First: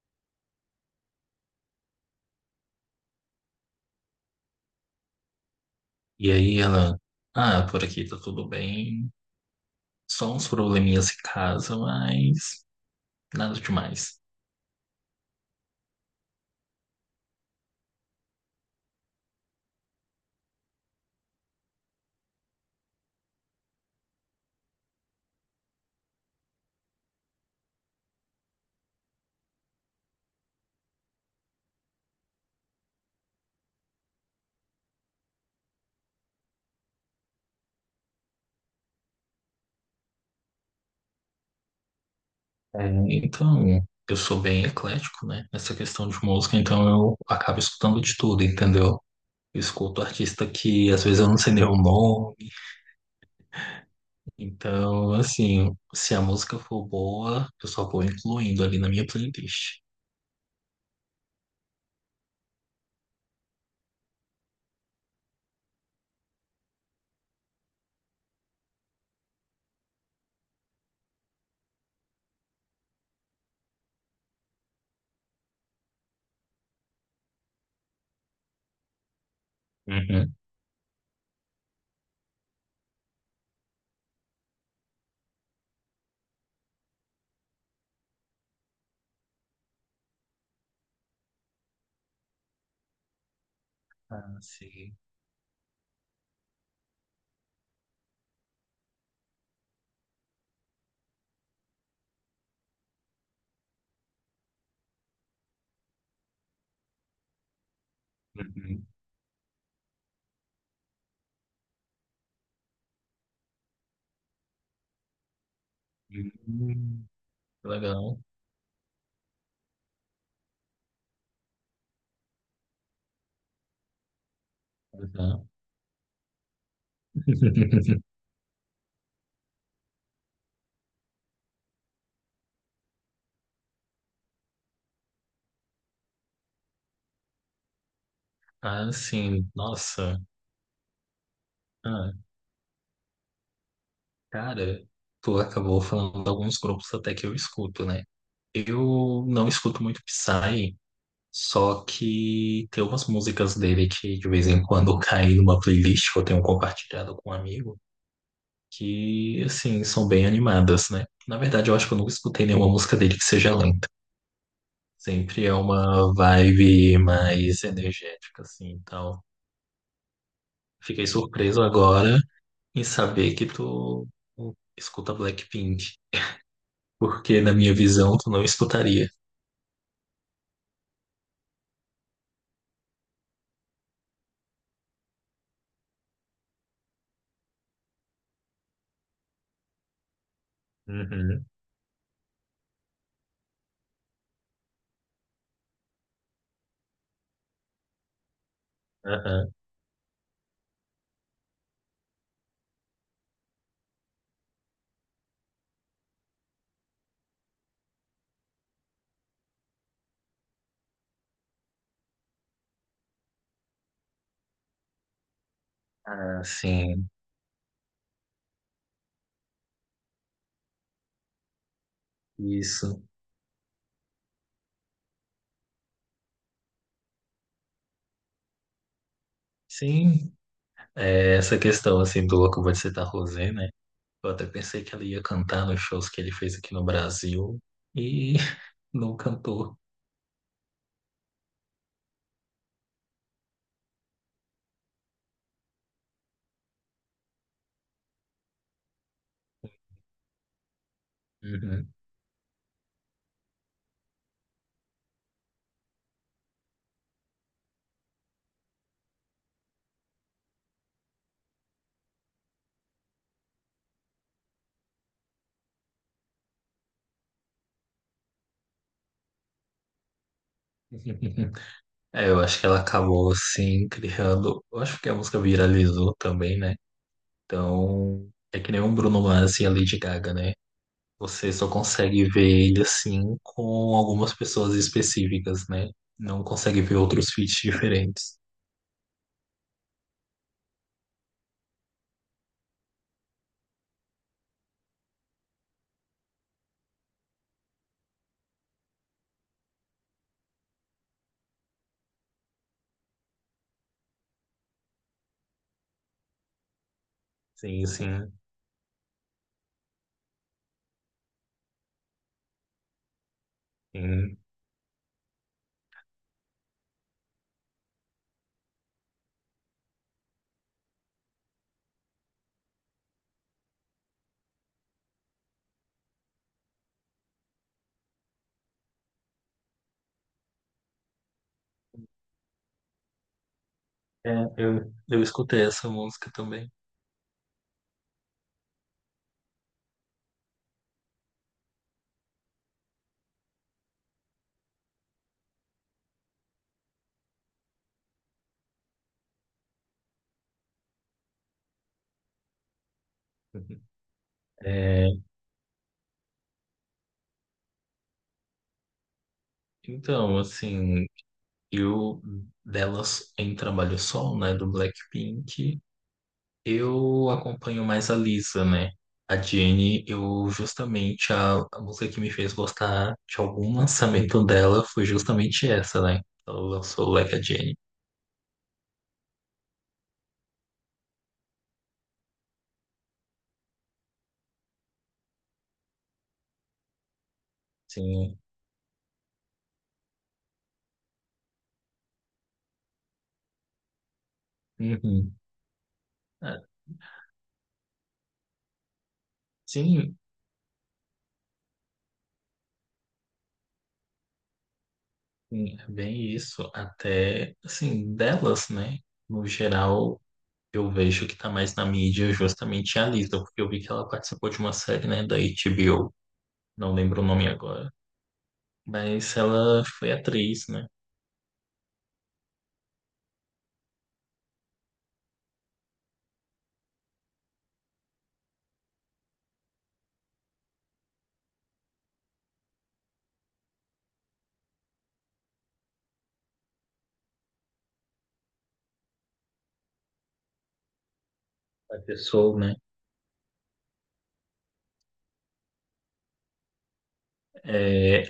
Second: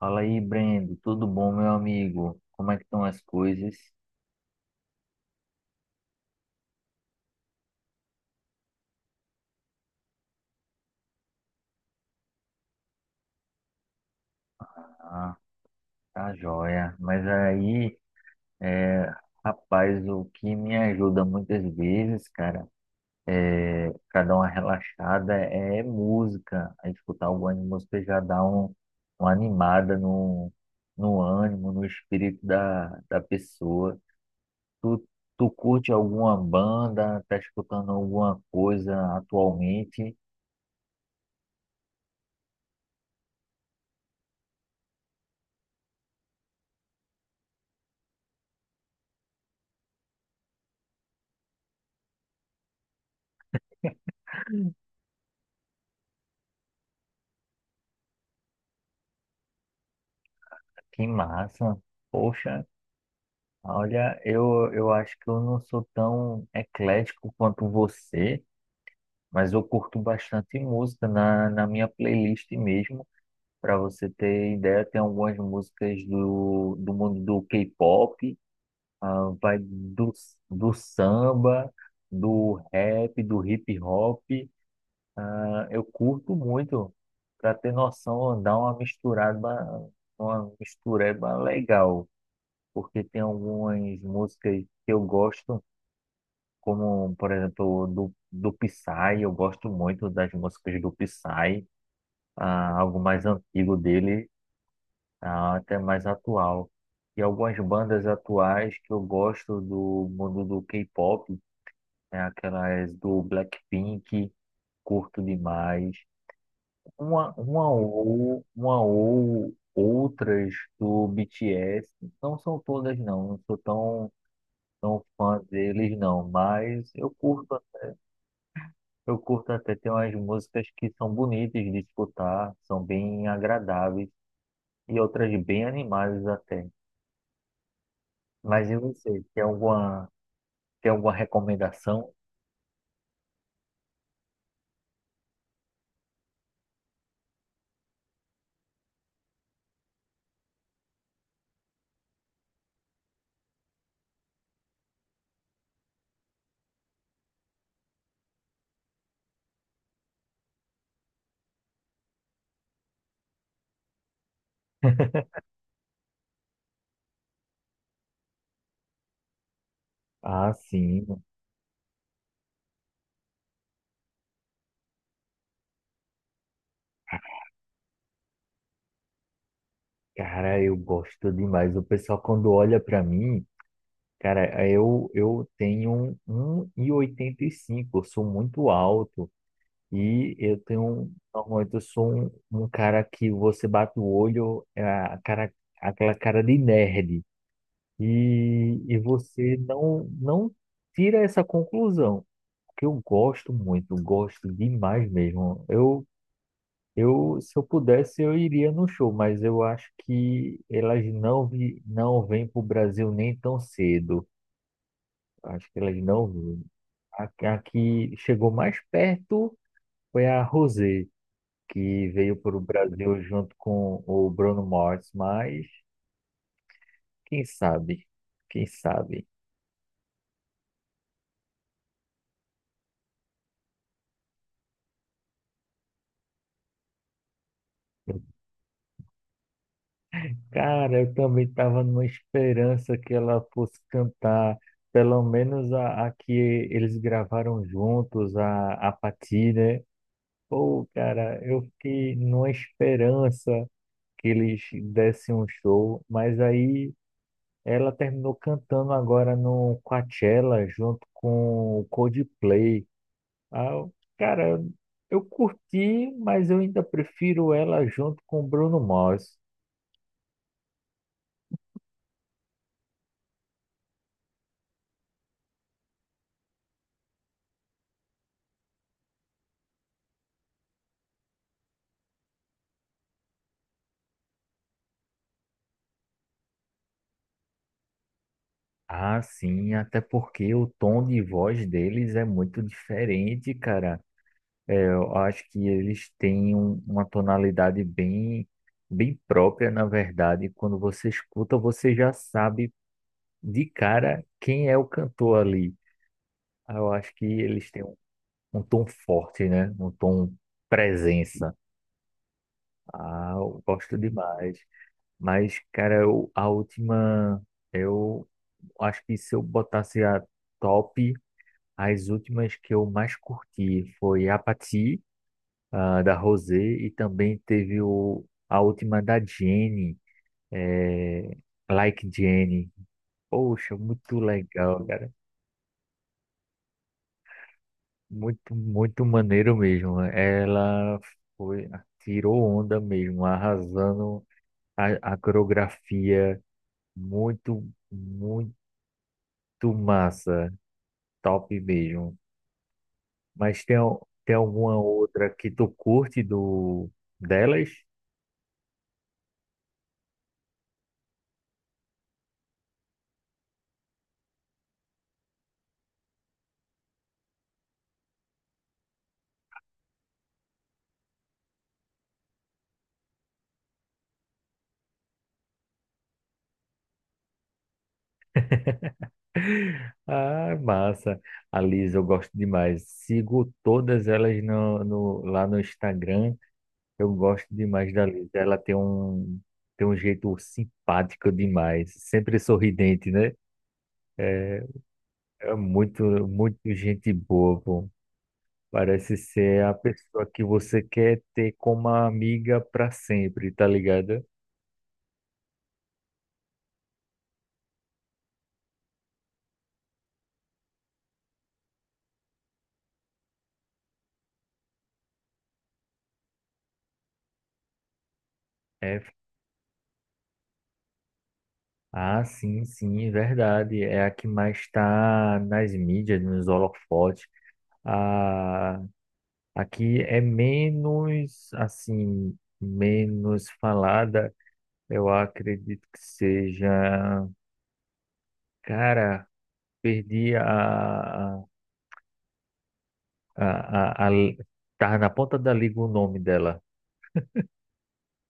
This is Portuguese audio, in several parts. Fala aí, Brendo. Tudo bom, meu amigo? Como é que estão as coisas? E aí ela, por aqui tá tudo bem, só uns probleminhas em casa, mas nada demais. Ah, tá joia. Mas aí, é, rapaz, o que me ajuda muitas vezes, cara, pra dar uma relaxada é música. A escutar alguma música já dá uma animada no ânimo, no espírito da pessoa. Tu, tu curte alguma banda? Tá escutando alguma coisa atualmente? É, então, eu sou bem eclético, né, nessa questão de música, então eu acabo escutando de tudo, entendeu? Eu escuto artista que às vezes eu não sei nem o nome, então, assim, se a música for boa, eu só vou incluindo ali na minha playlist. Que massa! Poxa. Olha, eu acho que eu não sou tão eclético quanto você, mas eu curto bastante música na minha playlist mesmo. Para você ter ideia, tem algumas músicas do mundo do K-pop, vai Uhum. do samba, do rap, do hip hop. Ah, eu curto muito. Para ter noção, dá uma misturada, uma mistureba legal, porque tem algumas Ah, músicas que sim. eu gosto, como, por exemplo, do Psy. Eu gosto muito das músicas do Psy, algo mais antigo dele, até mais atual. E algumas bandas atuais Uhum. que eu gosto do mundo do K-pop é aquelas do Blackpink, curto demais. Hum. Uma, uma Legal. ou, uma ou outras do BTS. Não são todas não, não sou tão fã Legal. deles não, mas eu curto. Eu curto até, ter umas músicas que são bonitas de escutar, são bem agradáveis e outras bem animadas até. Mas e Ah, você, sim, nossa. tem alguma recomendação? Ah, cara, tu acabou falando de alguns grupos até que eu escuto, né? Eu não escuto muito Psy, só que tem umas músicas dele que de vez em quando caem numa playlist que eu tenho compartilhado com um amigo, que, assim, são bem animadas, né? Na verdade, eu acho que eu nunca escutei nenhuma música dele que seja lenta. Sempre é uma vibe mais energética, assim, e tal. Ah, Fiquei sim, surpreso agora em saber que tu escuta Blackpink, porque na minha visão tu não escutaria. cara, eu gosto demais. O pessoal quando olha pra mim, cara, eu tenho um e oitenta e cinco. Eu sou muito alto e eu tenho, Uhum, normalmente eu sou um cara que você bate o olho, é a cara, aquela cara de nerd. E aham. você não tira essa conclusão, porque eu gosto muito, gosto demais mesmo. Se eu pudesse, eu iria no show, mas eu acho que elas não vêm para o Brasil nem tão cedo. Acho que elas não Ah, vêm. sim, A, a que chegou mais perto foi a Rosé, que veio para o isso. Brasil junto com o Bruno Mars, mas quem sabe, quem sabe. Sim, é, essa questão assim do Louco Vou Te Citar Rosé, né? Eu até pensei que ela ia cantar nos shows que ele fez aqui no Brasil e não cantou. Cara, eu também estava numa esperança que ela fosse cantar, pelo menos a que eles gravaram juntos, a Patti, né? Pô, cara, eu Uhum. fiquei numa esperança que eles dessem um show, mas aí ela terminou cantando agora no Coachella junto com o Coldplay. Ah, cara, eu curti, mas eu ainda prefiro ela junto com o Bruno Mars. É, eu acho que ela acabou assim criando. Eu acho que a música viralizou também, né? Então, é que nem o Bruno Mars e a Lady Gaga, né? Você só consegue ver ele assim com algumas pessoas específicas, né? Não consegue ver outros feats diferentes. Ah, sim, até porque o tom de voz deles é muito diferente, cara. É, eu acho que eles têm uma tonalidade bem, bem própria, na verdade. Quando você escuta, você já sabe de cara quem é o cantor ali. Ah, eu acho que eles têm Sim, sim, um tom forte, né? Um tom presença. Ah, eu gosto sim. demais. Mas, cara, eu- a última, eu acho que se eu botasse a top. As últimas que eu mais curti foi Apathy, da Rosé, e também teve a última da Jenny, eh, Like Jenny. Poxa, muito É, legal, eu, cara. eu escutei essa música também. Muito, muito maneiro mesmo. Ela foi, tirou onda mesmo, arrasando a coreografia. Muito, muito massa. Top mesmo. Mas tem alguma É, outra que tu curte do delas? Assim, eu delas em Trabalho Solo, né, do Blackpink, eu acompanho mais a Lisa, né? A Jennie, eu justamente a música que me fez gostar de algum lançamento dela foi justamente essa, né? Ela lançou Like a Jennie. Ah, massa. A Liz, eu gosto demais. Sigo todas elas lá no Instagram. Eu gosto demais da Liz. Sim. Ela tem tem um jeito simpático demais. Sempre sorridente, né? Uhum. É muito, Ah, muito gente boa, pô. Parece ser a sim, pessoa que você quer ter como amiga para sempre, tá ligado? sim, é bem isso. Até, assim, delas, né? No geral, eu vejo que tá mais na mídia justamente a Lisa, porque eu vi que ela participou de uma série, né, da HBO, não lembro o nome agora, É. mas ela foi atriz, né? Ah, sim, sim, verdade. É a que mais está nas mídias, nos holofotes. Ah, aqui é menos, assim, menos falada. Eu acredito que seja. Cara, perdi A pessoa, né? a, a, a- tá na ponta da língua o nome dela. É,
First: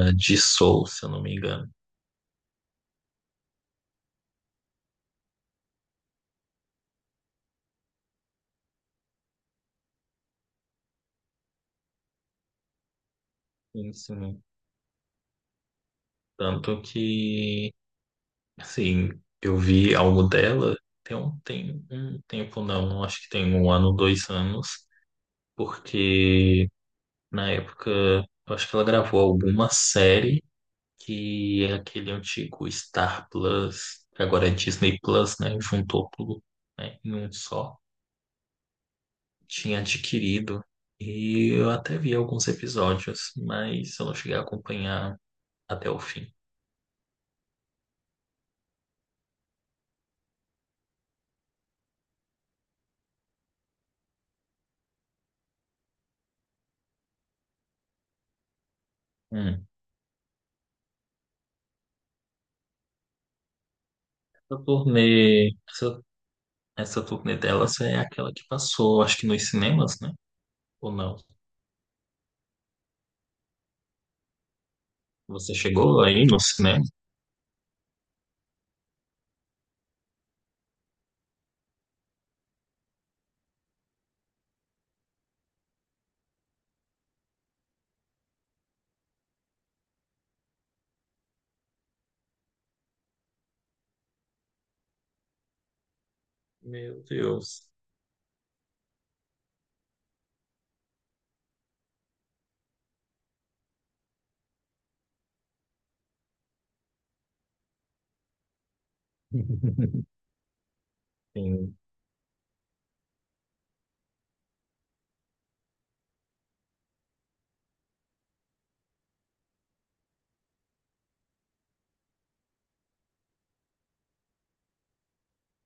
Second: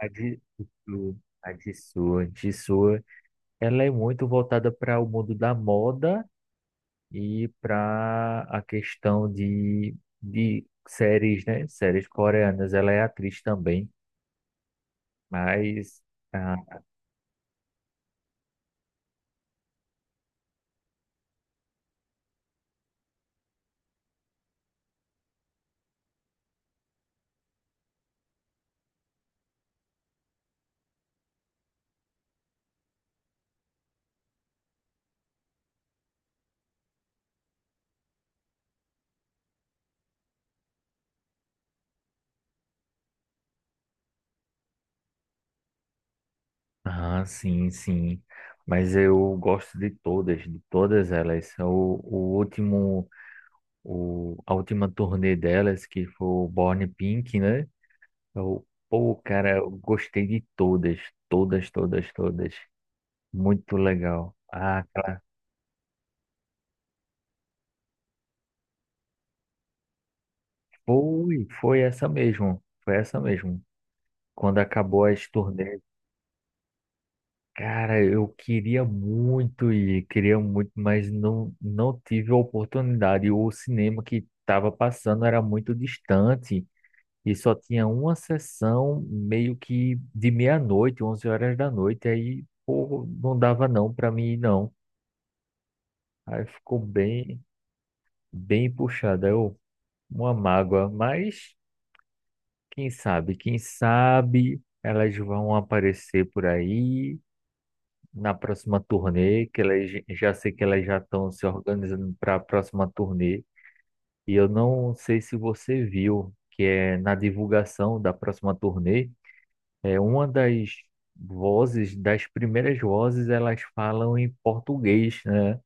A de de Soul, se eu não me a engano. Jisoo, Jisoo, ela é muito voltada para o mundo da moda e para a questão de séries, né? Séries coreanas. Ela é atriz também, Sim, sim. mas, ah, Tanto que, assim, eu vi algo dela tem um tempo, não, acho que tem um ano, dois anos porque na época eu acho que ela gravou alguma série que é aquele antigo Star Plus, que agora é Disney Plus, né? Juntou tudo, né, em um só. Tinha adquirido e eu até vi alguns episódios, mas eu não cheguei a acompanhar até o fim. ah, sim, sim. Mas eu gosto de todas elas. É a última turnê delas, que foi o Born Pink, né? Eu, pô, cara, Hum. eu gostei de todas, todas. Muito legal. Essa Ah, cara, turnê, essa, essa turnê delas é aquela que passou, acho que nos cinemas, né? Ou não? foi, foi essa mesmo, foi essa mesmo. Quando acabou as Você turnês, chegou aí no cinema? cara, eu queria muito ir, queria muito, mas não tive a oportunidade. O cinema que estava passando era muito distante e só tinha uma sessão meio que de meia-noite, 11 horas da noite. Aí, pô, não dava não para mim ir, não. Aí ficou Meu bem, Deus. bem puxado. Uma mágoa, mas quem sabe elas vão aparecer por aí na próxima turnê, que elas já sei que elas já estão se Sim. organizando para a próxima turnê. E eu não sei se você viu que é na divulgação da próxima turnê, é uma das primeiras vozes, elas falam em português, né?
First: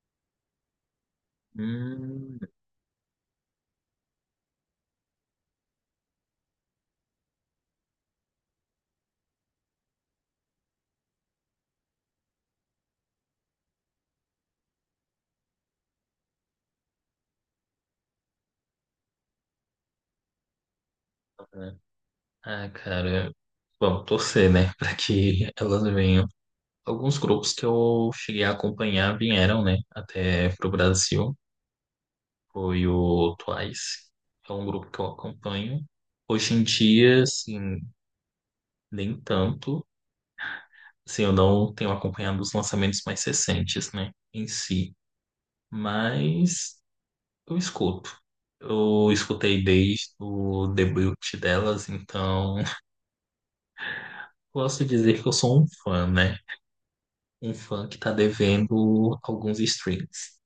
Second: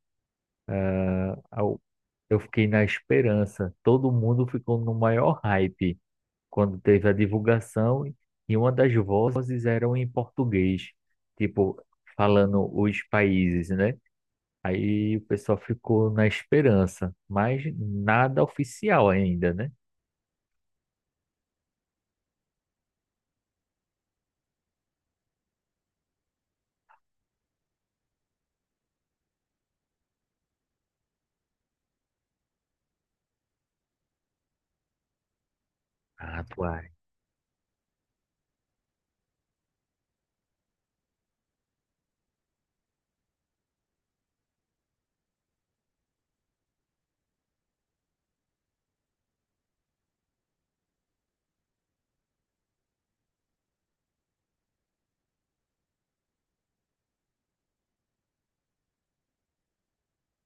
Au- eu Hum, fiquei na esperança. Todo mundo ficou no maior hype quando teve a divulgação e uma das vozes eram em português, tipo falando os países, né? Aí o pessoal ficou na esperança, mas nada oficial ainda, né? aham. Ah, cara. Bom, torcer, né? Para que elas venham. Alguns grupos que eu cheguei a acompanhar vieram, né? Até pro Brasil. Foi o Twice, que é um grupo que eu acompanho. Ah, Hoje em atuar. dia, assim, nem tanto. Assim, eu não tenho acompanhado os lançamentos mais recentes, né? Em si. Mas eu escuto. Eu escutei desde o debut delas, então posso dizer que eu sou um fã, né? Um fã que tá devendo alguns streams.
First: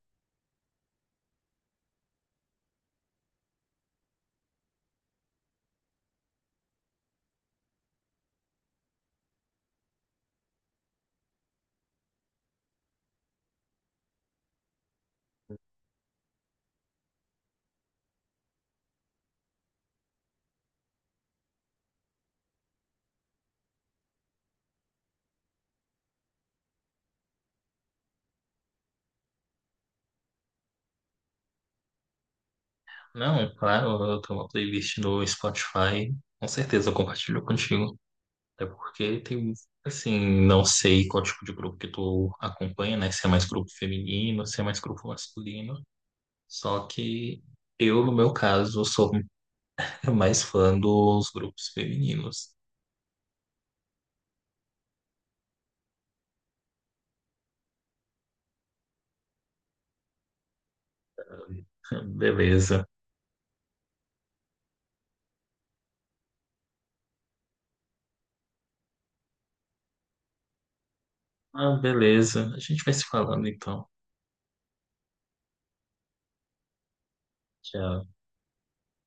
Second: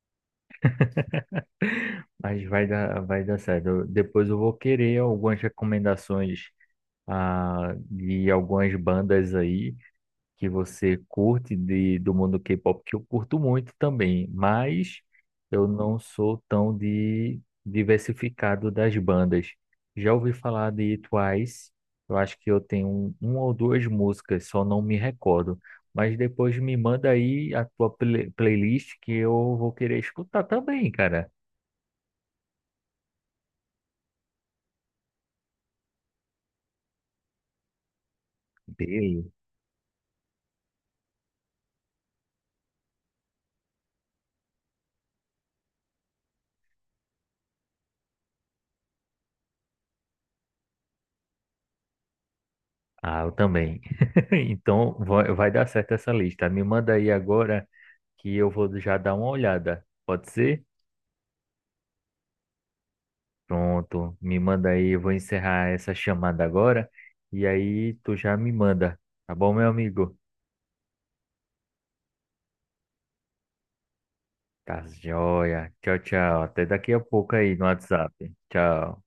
Mas vai dar certo. Depois eu vou querer algumas recomendações, de algumas bandas aí que você curte do mundo K-pop, que eu curto muito também, mas eu não sou tão de diversificado das bandas. Já ouvi falar de Twice, eu acho que eu tenho uma ou duas músicas, só não me recordo. Mas depois me manda aí a tua playlist que eu vou querer escutar também, cara. Não, claro, eu tenho uma playlist no Spotify. Com certeza eu compartilho contigo. Até porque Beleza. tem, assim, não sei qual tipo de grupo que tu acompanha, né? Se é mais grupo feminino, se é mais grupo masculino. Só que eu, no meu caso, sou mais fã dos grupos femininos. Ah, eu também. Então vai dar certo essa lista. Me manda aí agora que eu vou já dar uma olhada. Pode ser? Beleza. Pronto, me manda aí, eu vou encerrar essa chamada agora e aí tu já me manda, tá bom, meu amigo? Ah, beleza. A gente vai se falando então. Tá joia. Tchau, tchau. Até daqui a pouco aí no Tchau. WhatsApp. Tchau.